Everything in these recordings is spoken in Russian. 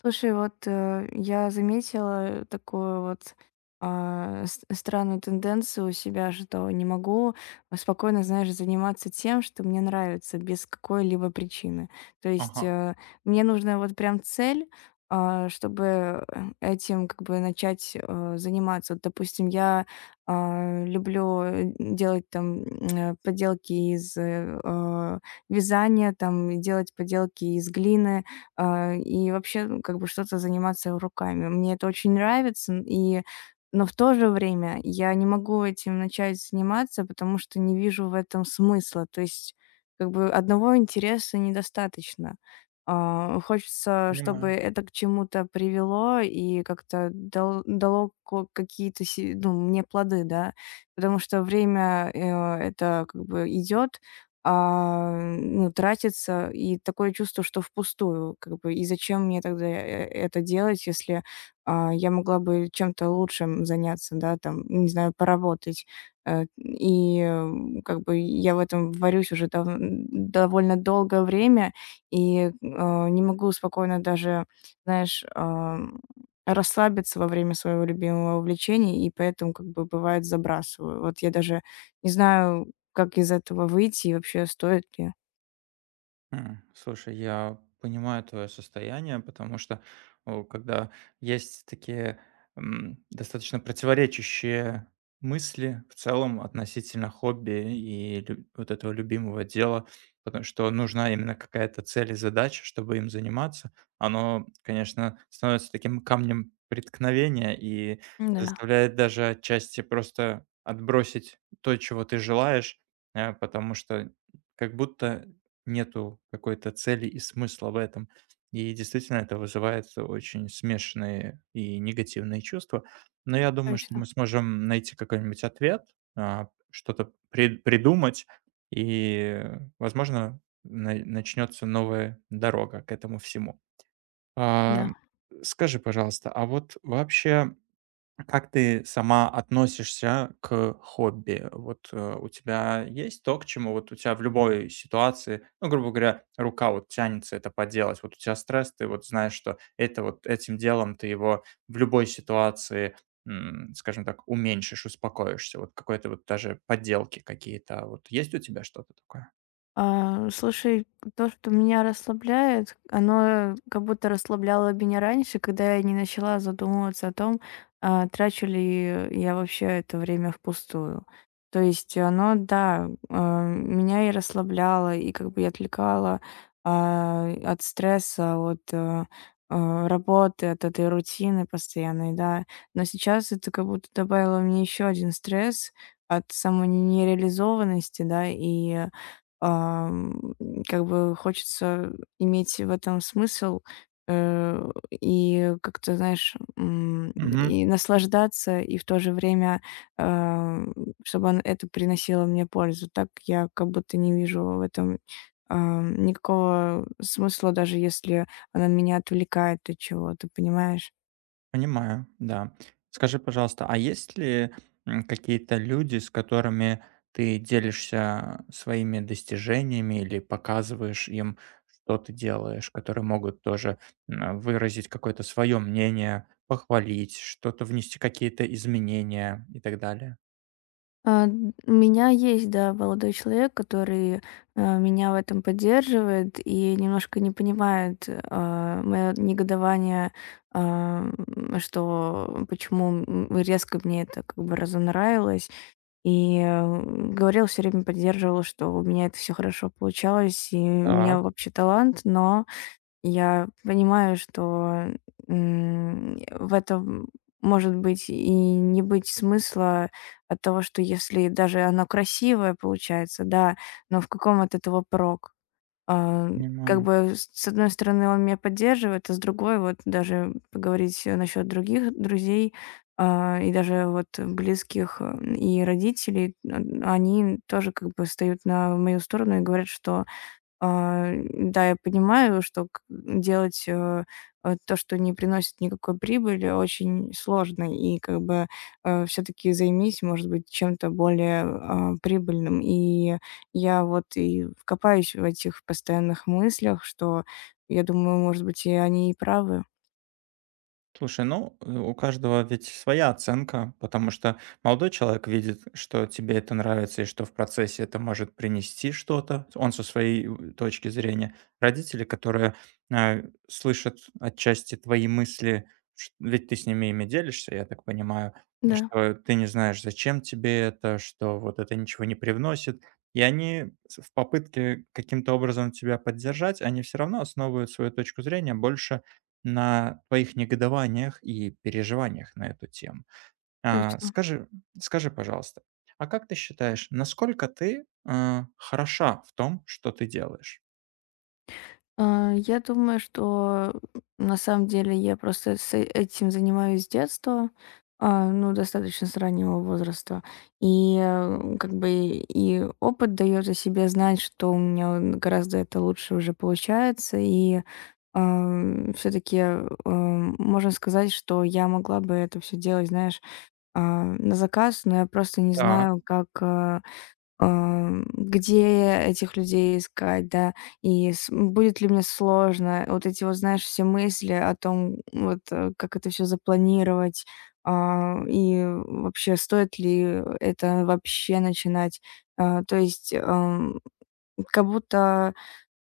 Слушай, я заметила такую странную тенденцию у себя, что не могу спокойно, знаешь, заниматься тем, что мне нравится, без какой-либо причины. То есть Ага, э, мне нужна вот прям цель, чтобы этим как бы начать заниматься. Вот, допустим, я люблю делать там поделки из вязания, там делать поделки из глины, и вообще, ну, как бы что-то заниматься руками. Мне это очень нравится, и но в то же время я не могу этим начать заниматься, потому что не вижу в этом смысла. То есть, как бы одного интереса недостаточно. Хочется, чтобы понимаю. это к чему-то привело и как-то дало какие-то ну, мне плоды, да. Потому что время это как бы идет, а, ну, тратится, и такое чувство, что впустую, как бы, и зачем мне тогда это делать, если, я могла бы чем-то лучшим заняться, да, там, не знаю, поработать. И как бы, я в этом варюсь уже дав довольно долгое время и не могу спокойно даже, знаешь, расслабиться во время своего любимого увлечения, и поэтому, как бы, бывает, забрасываю. Вот я даже не знаю, как из этого выйти и вообще стоит ли? Слушай, я понимаю твое состояние, потому что когда есть такие достаточно противоречащие мысли в целом относительно хобби и вот этого любимого дела, потому что нужна именно какая-то цель и задача, чтобы им заниматься, оно, конечно, становится таким камнем преткновения и Да. заставляет даже отчасти просто отбросить то, чего ты желаешь, потому что как будто нету какой-то цели и смысла в этом. И действительно, это вызывает очень смешанные и негативные чувства. Но я думаю, что Точно. мы сможем найти какой-нибудь ответ, что-то придумать, и, возможно, начнется новая дорога к этому всему. А, Да. Скажи, пожалуйста, а вот вообще как ты сама относишься к хобби? Вот у тебя есть то, к чему вот у тебя в любой ситуации, ну, грубо говоря, рука вот тянется это поделать. Вот у тебя стресс, ты вот знаешь, что это вот этим делом ты его в любой ситуации, скажем так, уменьшишь, успокоишься. Вот какой-то вот даже подделки какие-то. Вот есть у тебя что-то такое? Слушай, то, что меня расслабляет, оно как будто расслабляло меня раньше, когда я не начала задумываться о том, трачу ли я вообще это время впустую. То есть оно, да, меня и расслабляло, и как бы и отвлекало от стресса, от работы, от этой рутины постоянной, да. Но сейчас это как будто добавило мне еще один стресс от самой нереализованности, да, и Ам, как бы хочется иметь в этом смысл, и как-то, знаешь, и наслаждаться, и в то же время, ам, чтобы он это приносило мне пользу. Так я как будто не вижу в этом, никакого смысла, даже если она меня отвлекает от чего-то, понимаешь? Понимаю, да. Скажи, пожалуйста, а есть ли, какие-то люди, с которыми ты делишься своими достижениями или показываешь им, что ты делаешь, которые могут тоже, выразить какое-то свое мнение, похвалить, что-то внести, какие-то изменения и так далее? У меня есть, да, молодой человек, который меня в этом поддерживает и немножко не понимает мое негодование, что почему резко мне это как бы разонравилось. И говорил все время, поддерживал, что у меня это все хорошо получалось, и у меня Так, вообще талант, но я понимаю, что, в этом может быть и не быть смысла от того, что если даже оно красивое получается, да, но в каком от этого прок? А, как понимаю. бы с одной стороны он меня поддерживает, а с другой вот даже поговорить насчет других друзей, и даже вот близких, и родителей, н они тоже как бы встают на мою сторону и говорят, что да, я понимаю, что к делать, то, что не приносит никакой прибыли, очень сложно. И как бы, все таки займись, может быть, чем-то более, прибыльным. И я вот и копаюсь в этих постоянных мыслях, что я думаю, может быть, и они и правы. Слушай, ну, у каждого ведь своя оценка, потому что молодой человек видит, что тебе это нравится и что в процессе это может принести что-то. Он со своей точки зрения. Родители, которые а, слышат отчасти твои мысли, ведь ты с ними ими делишься, я так понимаю, Да, что ты не знаешь, зачем тебе это, что вот это ничего не привносит. И они в попытке каким-то образом тебя поддержать, они все равно основывают свою точку зрения больше на твоих негодованиях и переживаниях на эту тему. А, точно. скажи, скажи, пожалуйста, а как ты считаешь, насколько ты, хороша в том, что ты делаешь? Я думаю, что на самом деле я просто этим занимаюсь с детства, ну, достаточно с раннего возраста. И как бы, и опыт дает о себе знать, что у меня он гораздо это лучше уже получается. И, все таки можно сказать, что я могла бы это все делать, знаешь, на заказ, но я просто не знаю, как. Где этих людей искать, да, и с будет ли мне сложно. Вот эти вот, знаешь, все мысли о том, вот, как это все запланировать, и вообще стоит ли это вообще начинать. То есть, как будто,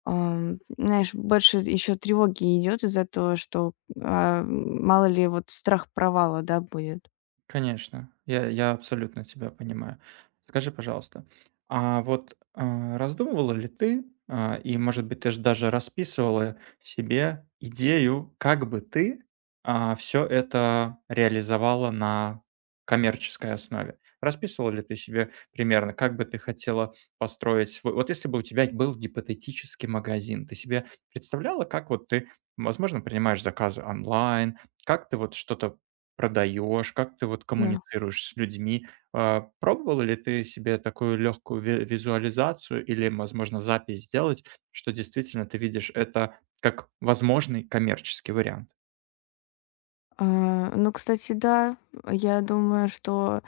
знаешь, больше еще тревоги идет из-за того, что, мало ли вот страх провала, да, будет. Конечно, я абсолютно тебя понимаю. Скажи, пожалуйста, а вот, раздумывала ли ты, и, может быть, ты ж даже расписывала себе идею, как бы ты, все это реализовала на коммерческой основе? Расписывала ли ты себе примерно, как бы ты хотела построить свой вот если бы у тебя был гипотетический магазин, ты себе представляла, как вот ты, возможно, принимаешь заказы онлайн, как ты вот что-то продаешь, как ты вот Да. коммуницируешь с людьми. Пробовала ли ты себе такую легкую визуализацию или, возможно, запись сделать, что действительно ты видишь это как возможный коммерческий вариант? Ну, кстати, да, я думаю, что,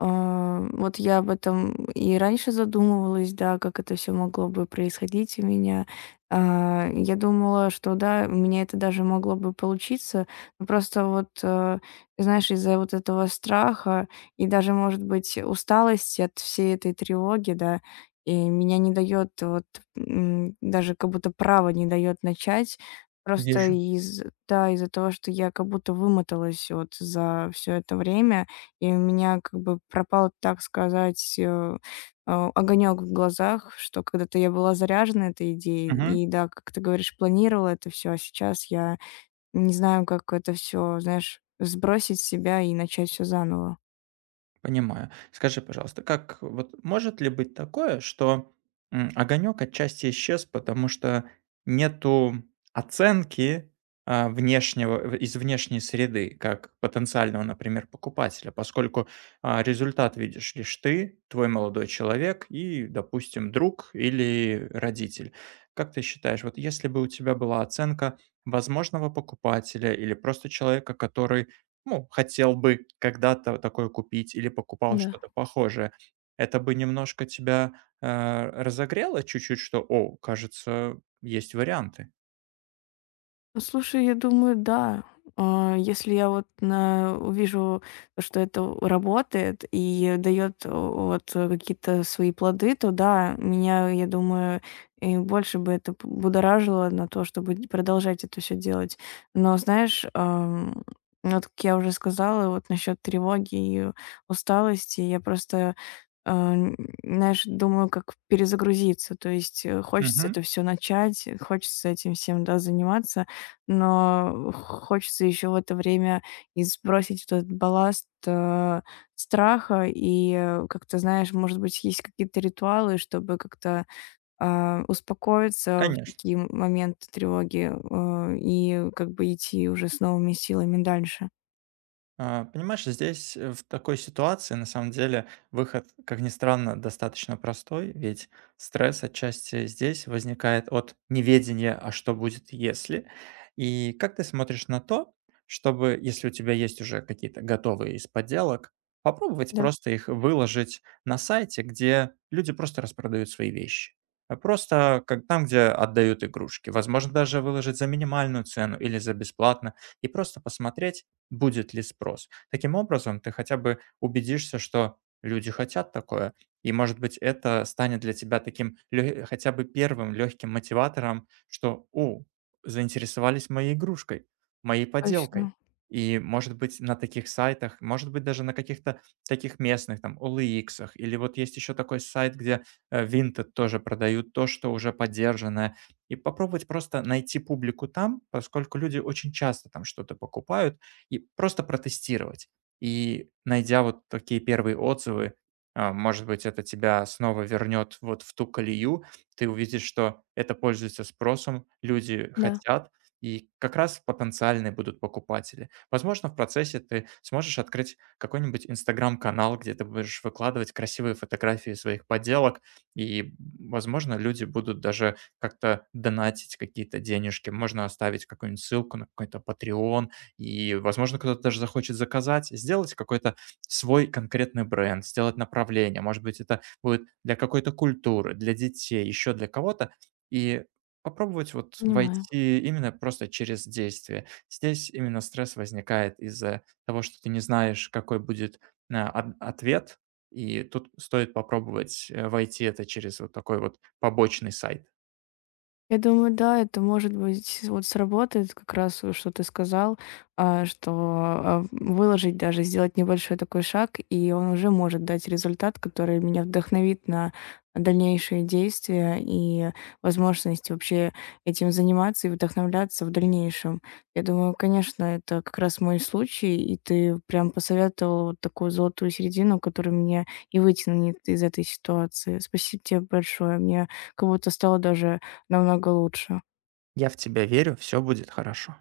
вот я об этом и раньше задумывалась, да, как это все могло бы происходить у меня. Я думала, что да, у меня это даже могло бы получиться. Но просто вот, знаешь, из-за вот этого страха и даже, может быть, усталости от всей этой тревоги, да, и меня не дает вот, даже как будто право не дает начать. Просто Вижу. из да, из-за того, что я как будто вымоталась вот за все это время, и у меня как бы пропал, так сказать, огонек в глазах, что когда-то я была заряжена этой идеей и, да, как ты говоришь, планировала это все, а сейчас я не знаю, как это все, знаешь, сбросить с себя и начать все заново. Понимаю. Скажи, пожалуйста, как вот может ли быть такое, что огонек отчасти исчез, потому что нету оценки внешнего из внешней среды, как потенциального, например, покупателя, поскольку результат видишь лишь ты, твой молодой человек и, допустим, друг или родитель. Как ты считаешь, вот если бы у тебя была оценка возможного покупателя или просто человека, который ну, хотел бы когда-то такое купить или покупал Да. что-то похожее. Это бы немножко тебя, разогрело чуть-чуть, что: "О, кажется, есть варианты". Ну, слушай, я думаю, да. Если я вот увижу то, что это работает и дает какие-то свои плоды, то да, меня, я думаю, и больше бы это будоражило на то, чтобы продолжать это все делать. Но знаешь, вот как я уже сказала, вот насчет тревоги и усталости, я просто э, н- знаешь, думаю, как перезагрузиться. То есть хочется это Мгм. все начать, хочется этим всем, да, заниматься, но хочется еще в это время и сбросить вот этот балласт, страха. И как-то, знаешь, может быть, есть какие-то ритуалы, чтобы как-то, успокоиться в Конечно. такие моменты тревоги, и как бы идти уже с новыми силами дальше. Понимаешь, здесь в такой ситуации на самом деле выход, как ни странно, достаточно простой, ведь стресс отчасти здесь возникает от неведения, а что будет если. И как ты смотришь на то, чтобы, если у тебя есть уже какие-то готовые из подделок, попробовать Да, просто их выложить на сайте, где люди просто распродают свои вещи. А просто как там, где отдают игрушки. Возможно, даже выложить за минимальную цену или за бесплатно и просто посмотреть, будет ли спрос. Таким образом, ты хотя бы убедишься, что люди хотят такое, и, может быть, это станет для тебя таким хотя бы первым легким мотиватором, что, о, заинтересовались моей игрушкой, моей поделкой. точно. И, может быть, на таких сайтах, может быть, даже на каких-то таких местных, там, OLX, или вот есть еще такой сайт, где Vinted тоже продают то, что уже поддержанное, и попробовать просто найти публику там, поскольку люди очень часто там что-то покупают, и просто протестировать. И найдя вот такие первые отзывы, может быть, это тебя снова вернет вот в ту колею. Ты увидишь, что это пользуется спросом, люди Да, хотят, и как раз потенциальные будут покупатели. Возможно, в процессе ты сможешь открыть какой-нибудь инстаграм-канал, где ты будешь выкладывать красивые фотографии своих поделок, и, возможно, люди будут даже как-то донатить какие-то денежки. Можно оставить какую-нибудь ссылку на какой-то Patreon и, возможно, кто-то даже захочет заказать, сделать какой-то свой конкретный бренд, сделать направление. Может быть, это будет для какой-то культуры, для детей, еще для кого-то. И попробовать вот понимаю. войти именно просто через действие. Здесь именно стресс возникает из-за того, что ты не знаешь, какой будет ответ. И тут стоит попробовать войти это через вот такой вот побочный сайт. Я думаю, да, это, может быть, вот сработает как раз, что ты сказал, что выложить даже, сделать небольшой такой шаг, и он уже может дать результат, который меня вдохновит на дальнейшие действия и возможность вообще этим заниматься и вдохновляться в дальнейшем. Я думаю, конечно, это как раз мой случай, и ты прям посоветовал вот такую золотую середину, которая меня и вытянет из этой ситуации. Спасибо тебе большое. Мне как будто стало даже намного лучше. Я в тебя верю, все будет хорошо.